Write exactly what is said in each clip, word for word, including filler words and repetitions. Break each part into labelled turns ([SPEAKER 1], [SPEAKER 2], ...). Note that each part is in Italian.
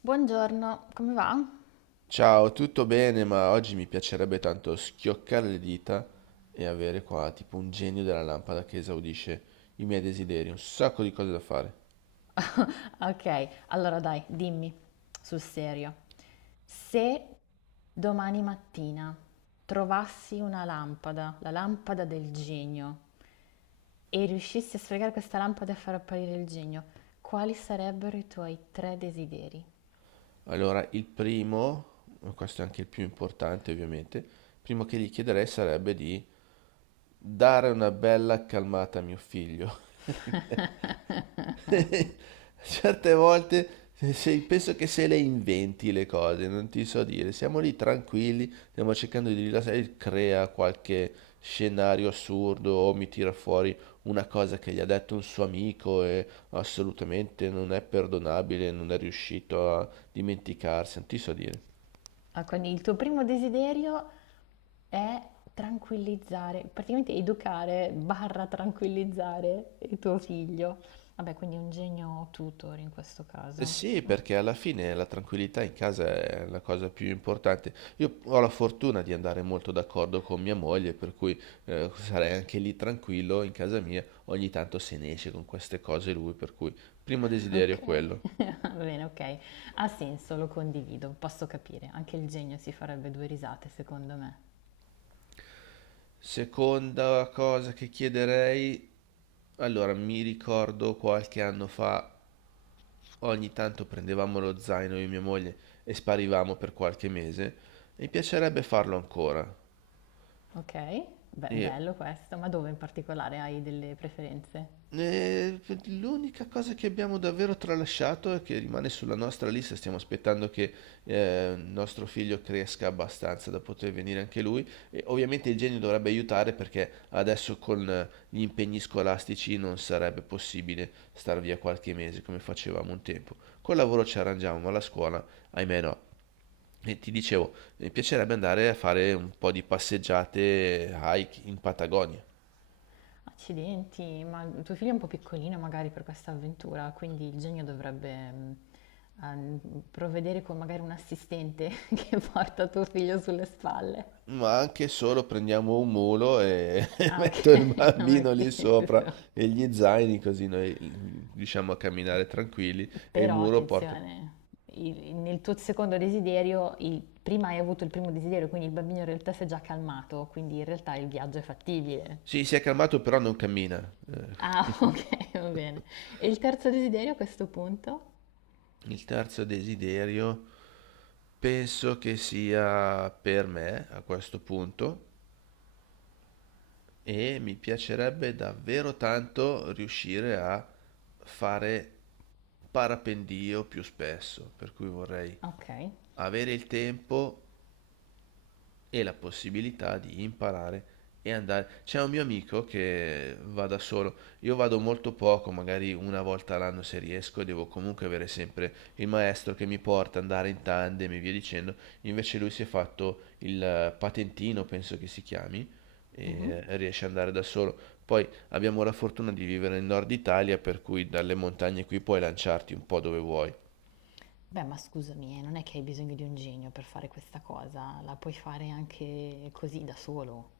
[SPEAKER 1] Buongiorno, come va?
[SPEAKER 2] Ciao, tutto bene, ma oggi mi piacerebbe tanto schioccare le dita e avere qua tipo un genio della lampada che esaudisce i miei desideri, un sacco di cose da fare.
[SPEAKER 1] Ok, allora dai, dimmi sul serio. Se domani mattina trovassi una lampada, la lampada del genio, e riuscissi a sfregare questa lampada e a far apparire il genio, quali sarebbero i tuoi tre desideri?
[SPEAKER 2] Allora, il primo, questo è anche il più importante ovviamente, il primo che gli chiederei sarebbe di dare una bella calmata a mio figlio. Certe volte se- penso che se le inventi le cose, non ti so dire. Siamo lì tranquilli, stiamo cercando di rilassare, e crea qualche scenario assurdo o mi tira fuori una cosa che gli ha detto un suo amico e assolutamente non è perdonabile, non è riuscito a dimenticarsi, non ti so dire.
[SPEAKER 1] Ah, quindi il tuo primo desiderio è tranquillizzare, praticamente educare barra tranquillizzare il tuo figlio. Vabbè, quindi un genio tutor in questo
[SPEAKER 2] Eh
[SPEAKER 1] caso.
[SPEAKER 2] sì, perché alla fine la tranquillità in casa è la cosa più importante. Io ho la fortuna di andare molto d'accordo con mia moglie, per cui eh, sarei anche lì tranquillo in casa mia. Ogni tanto se ne esce con queste cose lui, per cui primo desiderio
[SPEAKER 1] Ok,
[SPEAKER 2] quello.
[SPEAKER 1] va bene, ok. Ha senso, lo condivido, posso capire. Anche il genio si farebbe due risate, secondo me.
[SPEAKER 2] Seconda cosa che chiederei, allora mi ricordo qualche anno fa, ogni tanto prendevamo lo zaino io e mia moglie e sparivamo per qualche mese. Mi piacerebbe farlo ancora.
[SPEAKER 1] Ok, Be-
[SPEAKER 2] E
[SPEAKER 1] bello questo, ma dove in particolare hai delle preferenze?
[SPEAKER 2] Eh, L'unica cosa che abbiamo davvero tralasciato e che rimane sulla nostra lista, stiamo aspettando che eh, il nostro figlio cresca abbastanza da poter venire anche lui. E ovviamente il genio dovrebbe aiutare perché adesso con eh, gli impegni scolastici non sarebbe possibile star via qualche mese come facevamo un tempo. Col lavoro ci arrangiamo, ma la scuola, ahimè no. E ti dicevo, mi piacerebbe andare a fare un po' di passeggiate, hike in Patagonia.
[SPEAKER 1] Accidenti, ma tuo figlio è un po' piccolino magari per questa avventura, quindi il genio dovrebbe mh, a- mh, provvedere con magari un assistente che porta tuo figlio sulle spalle.
[SPEAKER 2] Ma anche solo prendiamo un mulo e
[SPEAKER 1] Ah, ok,
[SPEAKER 2] metto il
[SPEAKER 1] non è
[SPEAKER 2] bambino lì sopra
[SPEAKER 1] teso.
[SPEAKER 2] e gli zaini così noi riusciamo a camminare tranquilli e il
[SPEAKER 1] Però
[SPEAKER 2] muro porta.
[SPEAKER 1] attenzione, il- nel tuo secondo desiderio, il- prima hai avuto il primo desiderio, quindi il bambino in realtà si è già calmato, quindi in realtà il viaggio è fattibile.
[SPEAKER 2] Sì, si è calmato però non cammina. Eh,
[SPEAKER 1] Ah, ok, va bene. E il terzo desiderio a questo punto?
[SPEAKER 2] Il terzo desiderio penso che sia per me a questo punto e mi piacerebbe davvero tanto riuscire a fare parapendio più spesso, per cui vorrei
[SPEAKER 1] Ok.
[SPEAKER 2] avere il tempo e la possibilità di imparare e andare. C'è un mio amico che va da solo, io vado molto poco, magari una volta all'anno se riesco, devo comunque avere sempre il maestro che mi porta, andare in tandem e via dicendo. Invece lui si è fatto il eh, patentino, penso che si chiami,
[SPEAKER 1] Mhm.
[SPEAKER 2] e riesce ad andare da solo. Poi abbiamo la fortuna di vivere nel nord Italia, per cui dalle montagne qui puoi lanciarti un po' dove vuoi.
[SPEAKER 1] Beh, ma scusami, eh, non è che hai bisogno di un genio per fare questa cosa, la puoi fare anche così da solo.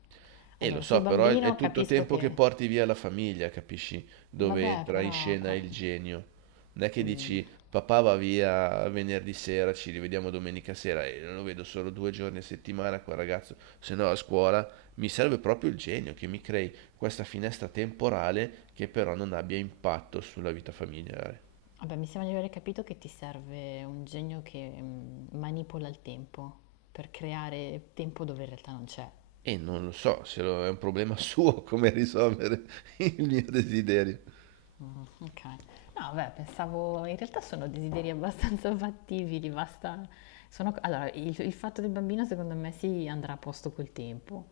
[SPEAKER 2] E lo
[SPEAKER 1] Allora, sul
[SPEAKER 2] so, però è, è
[SPEAKER 1] bambino
[SPEAKER 2] tutto
[SPEAKER 1] capisco
[SPEAKER 2] tempo che
[SPEAKER 1] che.
[SPEAKER 2] porti via la famiglia, capisci? Dove
[SPEAKER 1] Vabbè,
[SPEAKER 2] entra in
[SPEAKER 1] però.
[SPEAKER 2] scena
[SPEAKER 1] qua-
[SPEAKER 2] il genio. Non è che
[SPEAKER 1] mm,
[SPEAKER 2] dici, papà va via venerdì sera, ci rivediamo domenica sera e lo vedo solo due giorni a settimana quel ragazzo, se no a scuola mi serve proprio il genio che mi crei questa finestra temporale che però non abbia impatto sulla vita familiare.
[SPEAKER 1] Vabbè, mi sembra di aver capito che ti serve un genio che mm, manipola il tempo per creare tempo dove in realtà non c'è.
[SPEAKER 2] E non lo so se lo- è un problema suo come risolvere il mio desiderio.
[SPEAKER 1] Mm, ok. No, vabbè, pensavo, in realtà sono desideri abbastanza fattibili, basta. Sono, allora, il, il fatto del bambino secondo me si andrà a posto col tempo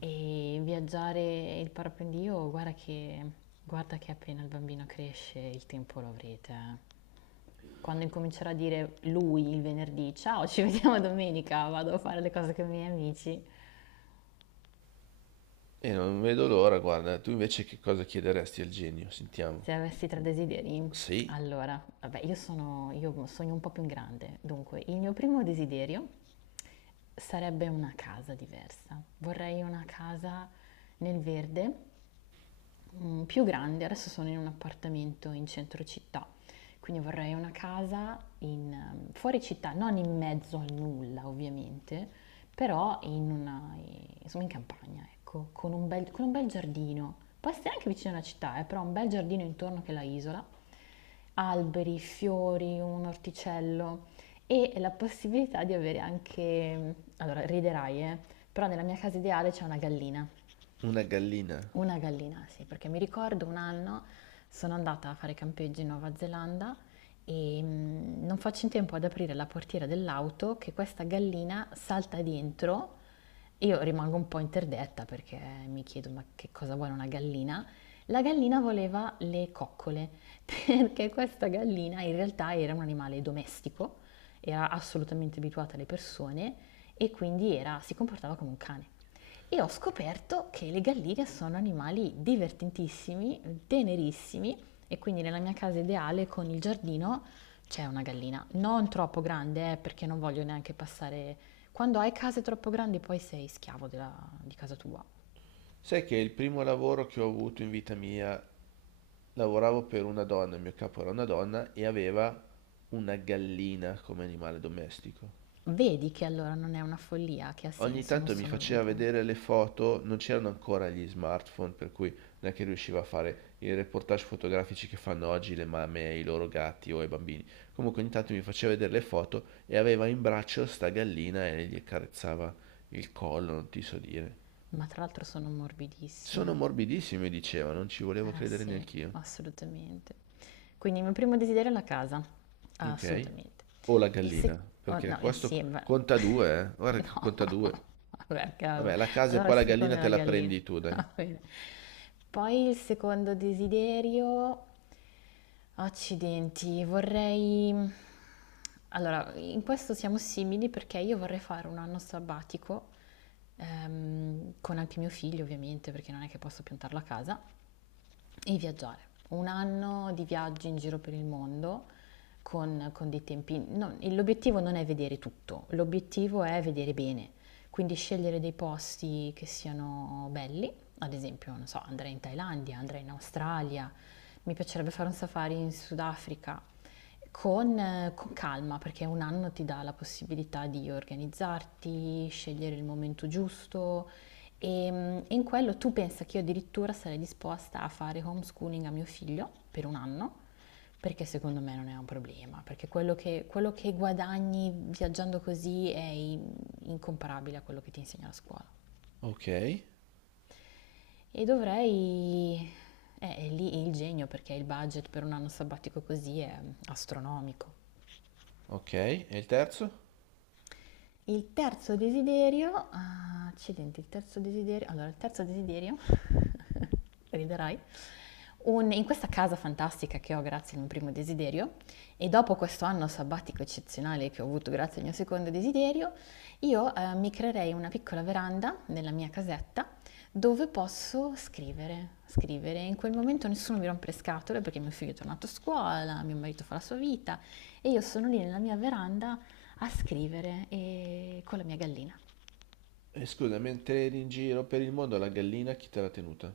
[SPEAKER 1] e viaggiare il parapendio, guarda che, guarda che appena il bambino cresce il tempo lo avrete. Eh. Quando incomincerà a dire lui il venerdì, ciao, ci vediamo domenica, vado a fare le cose con i miei amici.
[SPEAKER 2] E non vedo l'ora, guarda, tu invece che cosa chiederesti al genio? Sentiamo.
[SPEAKER 1] Se avessi tre desideri,
[SPEAKER 2] Sì,
[SPEAKER 1] allora, vabbè, io sono, io sogno un po' più in grande. Dunque, il mio primo desiderio sarebbe una casa diversa. Vorrei una casa nel verde, mm, più grande, adesso sono in un appartamento in centro città, quindi vorrei una casa in, ehm, fuori città, non in mezzo al nulla ovviamente, però in una, eh, insomma in campagna, ecco, con un bel, con un bel giardino. Può essere anche vicino alla città, eh, però un bel giardino intorno che la isola, alberi, fiori, un orticello e la possibilità di avere anche, mm, allora riderai, eh, però nella mia casa ideale c'è una gallina.
[SPEAKER 2] una gallina.
[SPEAKER 1] Una gallina, sì, perché mi ricordo un anno sono andata a fare campeggio in Nuova Zelanda e mm, non faccio in tempo ad aprire la portiera dell'auto che questa gallina salta dentro e io rimango un po' interdetta perché mi chiedo ma che cosa vuole una gallina? La gallina voleva le coccole perché questa gallina in realtà era un animale domestico, era assolutamente abituata alle persone e quindi era- si comportava come un cane. E ho scoperto che le galline sono animali divertentissimi, tenerissimi e quindi nella mia casa ideale con il giardino c'è una gallina. Non troppo grande, eh, perché non voglio neanche passare. Quando hai case troppo grandi poi sei schiavo della- di casa tua.
[SPEAKER 2] Sai che il primo lavoro che ho avuto in vita mia, lavoravo per una donna, il mio capo era una donna e aveva una gallina come animale domestico.
[SPEAKER 1] Vedi che allora non è una follia, che ha
[SPEAKER 2] Ogni
[SPEAKER 1] senso, non
[SPEAKER 2] tanto mi
[SPEAKER 1] sono
[SPEAKER 2] faceva
[SPEAKER 1] l'unica.
[SPEAKER 2] vedere le foto, non c'erano ancora gli smartphone, per cui non è che riusciva a fare i reportage fotografici che fanno oggi le mamme e i loro gatti o i bambini. Comunque ogni tanto mi faceva vedere le foto e aveva in braccio sta gallina e gli accarezzava il collo, non ti so dire.
[SPEAKER 1] Ma tra l'altro sono
[SPEAKER 2] Sono
[SPEAKER 1] morbidissime.
[SPEAKER 2] morbidissime, diceva, non ci volevo
[SPEAKER 1] Eh
[SPEAKER 2] credere
[SPEAKER 1] sì,
[SPEAKER 2] neanch'io.
[SPEAKER 1] assolutamente. Quindi il mio primo desiderio è la casa,
[SPEAKER 2] Ok.
[SPEAKER 1] assolutamente.
[SPEAKER 2] O la
[SPEAKER 1] Il
[SPEAKER 2] gallina,
[SPEAKER 1] secondo,
[SPEAKER 2] perché
[SPEAKER 1] no,
[SPEAKER 2] questo
[SPEAKER 1] insieme.
[SPEAKER 2] conta due, eh. Guarda che
[SPEAKER 1] No,
[SPEAKER 2] conta due.
[SPEAKER 1] vabbè, cavolo.
[SPEAKER 2] Vabbè, la casa e
[SPEAKER 1] Allora il
[SPEAKER 2] poi la
[SPEAKER 1] secondo
[SPEAKER 2] gallina
[SPEAKER 1] è
[SPEAKER 2] te
[SPEAKER 1] la
[SPEAKER 2] la
[SPEAKER 1] gallina.
[SPEAKER 2] prendi tu, dai.
[SPEAKER 1] Va bene. Poi il secondo desiderio, accidenti, vorrei. Allora, in questo siamo simili perché io vorrei fare un anno sabbatico, ehm, con anche mio figlio ovviamente, perché non è che posso piantarlo a casa. E viaggiare. Un anno di viaggi in giro per il mondo con, con dei tempi. Non- il- l'obiettivo non è vedere tutto, l'obiettivo è vedere bene. Quindi scegliere dei posti che siano belli, ad esempio, non so, andrei in Thailandia, andrei in Australia, mi piacerebbe fare un safari in Sudafrica. Con, eh, con calma, perché un anno ti dà la possibilità di organizzarti, scegliere il momento giusto, e, mm, e in quello tu pensa che io addirittura sarei disposta a fare homeschooling a mio figlio per un anno, perché secondo me non è un problema, perché quello che, quello che guadagni viaggiando così è in- incomparabile a quello che ti insegna la scuola.
[SPEAKER 2] Ok.
[SPEAKER 1] E dovrei. Eh, è lì il genio, perché il budget per un anno sabbatico così è astronomico.
[SPEAKER 2] Ok, e il terzo?
[SPEAKER 1] Il terzo desiderio, ah, accidenti, il terzo desiderio, allora il terzo desiderio, riderai, un- in questa casa fantastica che ho grazie al mio primo desiderio e dopo questo anno sabbatico eccezionale che ho avuto grazie al mio secondo desiderio, io eh, mi creerei una piccola veranda nella mia casetta dove posso scrivere, scrivere. In quel momento nessuno mi rompe le scatole perché mio figlio è tornato a scuola, mio marito fa la sua vita e io sono lì nella mia veranda a scrivere e con la mia gallina.
[SPEAKER 2] E scusa, mentre eri in giro per il mondo la gallina chi te l'ha tenuta?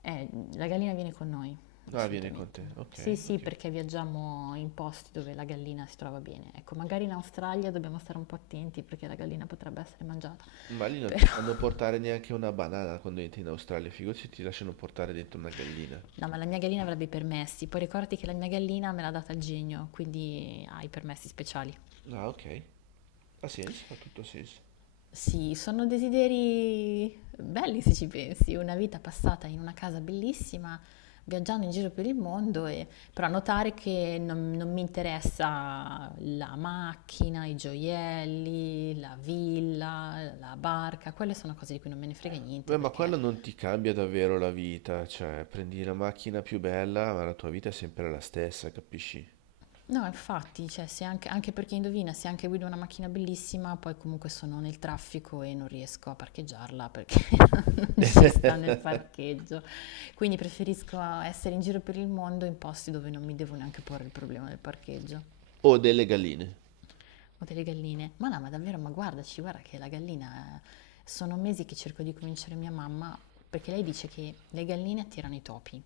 [SPEAKER 1] Eh, la gallina viene con noi,
[SPEAKER 2] Ah, viene con
[SPEAKER 1] assolutamente.
[SPEAKER 2] te. Ok,
[SPEAKER 1] Sì, sì,
[SPEAKER 2] ok.
[SPEAKER 1] perché viaggiamo in posti dove la gallina si trova bene. Ecco, magari in Australia dobbiamo stare un po' attenti perché la gallina potrebbe essere mangiata.
[SPEAKER 2] Ma lì non ti
[SPEAKER 1] Però,
[SPEAKER 2] fanno portare neanche una banana quando entri in Australia, figurati se ti lasciano portare dentro una gallina.
[SPEAKER 1] no, ma la mia gallina avrebbe i permessi. Poi ricordati che la mia gallina me l'ha data il genio, quindi ha i permessi speciali.
[SPEAKER 2] Ah, ok. Ha senso, ha tutto senso.
[SPEAKER 1] Sì, sono desideri belli se ci pensi, una vita passata in una casa bellissima, viaggiando in giro per il mondo, e- però notare che non, non mi interessa la macchina, i gioielli, la villa, la barca, quelle sono cose di cui non me ne frega niente
[SPEAKER 2] Beh, ma
[SPEAKER 1] perché.
[SPEAKER 2] quello non ti cambia davvero la vita, cioè prendi la macchina più bella, ma la tua vita è sempre la stessa, capisci?
[SPEAKER 1] No, infatti, cioè, se anche, anche perché indovina, se anche guido una macchina bellissima, poi comunque sono nel traffico e non riesco a parcheggiarla perché non ci sta nel parcheggio. Quindi preferisco essere in giro per il mondo in posti dove non mi devo neanche porre il problema del parcheggio
[SPEAKER 2] O delle galline.
[SPEAKER 1] o delle galline. Ma no, ma davvero, ma guardaci, guarda che la gallina. Sono mesi che cerco di convincere mia mamma, perché lei dice che le galline attirano i topi.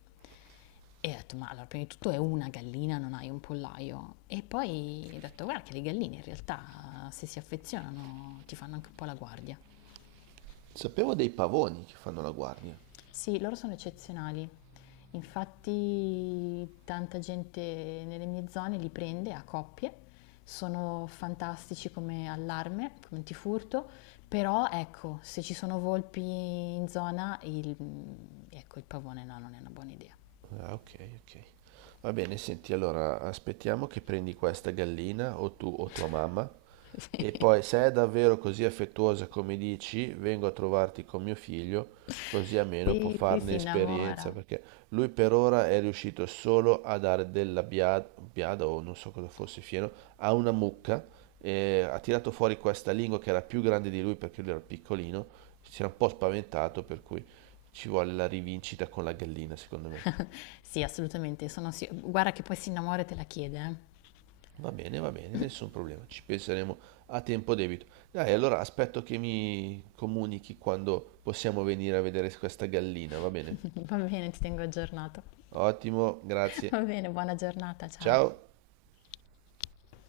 [SPEAKER 1] E ho detto, ma allora, prima di tutto è una gallina, non hai un pollaio. E poi ho detto, guarda che le galline in realtà, se si affezionano, ti fanno anche un po' la guardia.
[SPEAKER 2] Sapevo dei pavoni che fanno la guardia.
[SPEAKER 1] Sì, loro sono eccezionali. Infatti tanta gente nelle mie zone li prende a coppie. Sono fantastici come allarme, come antifurto, però ecco, se ci sono volpi in zona, il, ecco, il pavone no, non è una buona idea.
[SPEAKER 2] Ah, ok, ok. Va bene, senti, allora aspettiamo che prendi questa gallina o tu o tua mamma e poi se è davvero così affettuosa come dici, vengo a trovarti con mio figlio, così almeno può
[SPEAKER 1] Sì, sì, sì,
[SPEAKER 2] farne
[SPEAKER 1] si
[SPEAKER 2] esperienza,
[SPEAKER 1] innamora.
[SPEAKER 2] perché lui per ora è riuscito solo a dare della biada, biada o non so cosa fosse, fieno, a una mucca, e ha tirato fuori questa lingua che era più grande di lui perché lui era piccolino, si era un po' spaventato, per cui ci vuole la rivincita con la gallina, secondo me.
[SPEAKER 1] Sì, assolutamente, sono sì- guarda che poi si innamora e te la chiede,
[SPEAKER 2] Va bene, va bene, nessun problema, ci penseremo a tempo debito. Dai, allora aspetto che mi comunichi quando possiamo venire a vedere questa gallina, va bene?
[SPEAKER 1] eh. Va bene, ti tengo aggiornato.
[SPEAKER 2] Ottimo,
[SPEAKER 1] Va
[SPEAKER 2] grazie.
[SPEAKER 1] bene, buona giornata, ciao.
[SPEAKER 2] Ciao.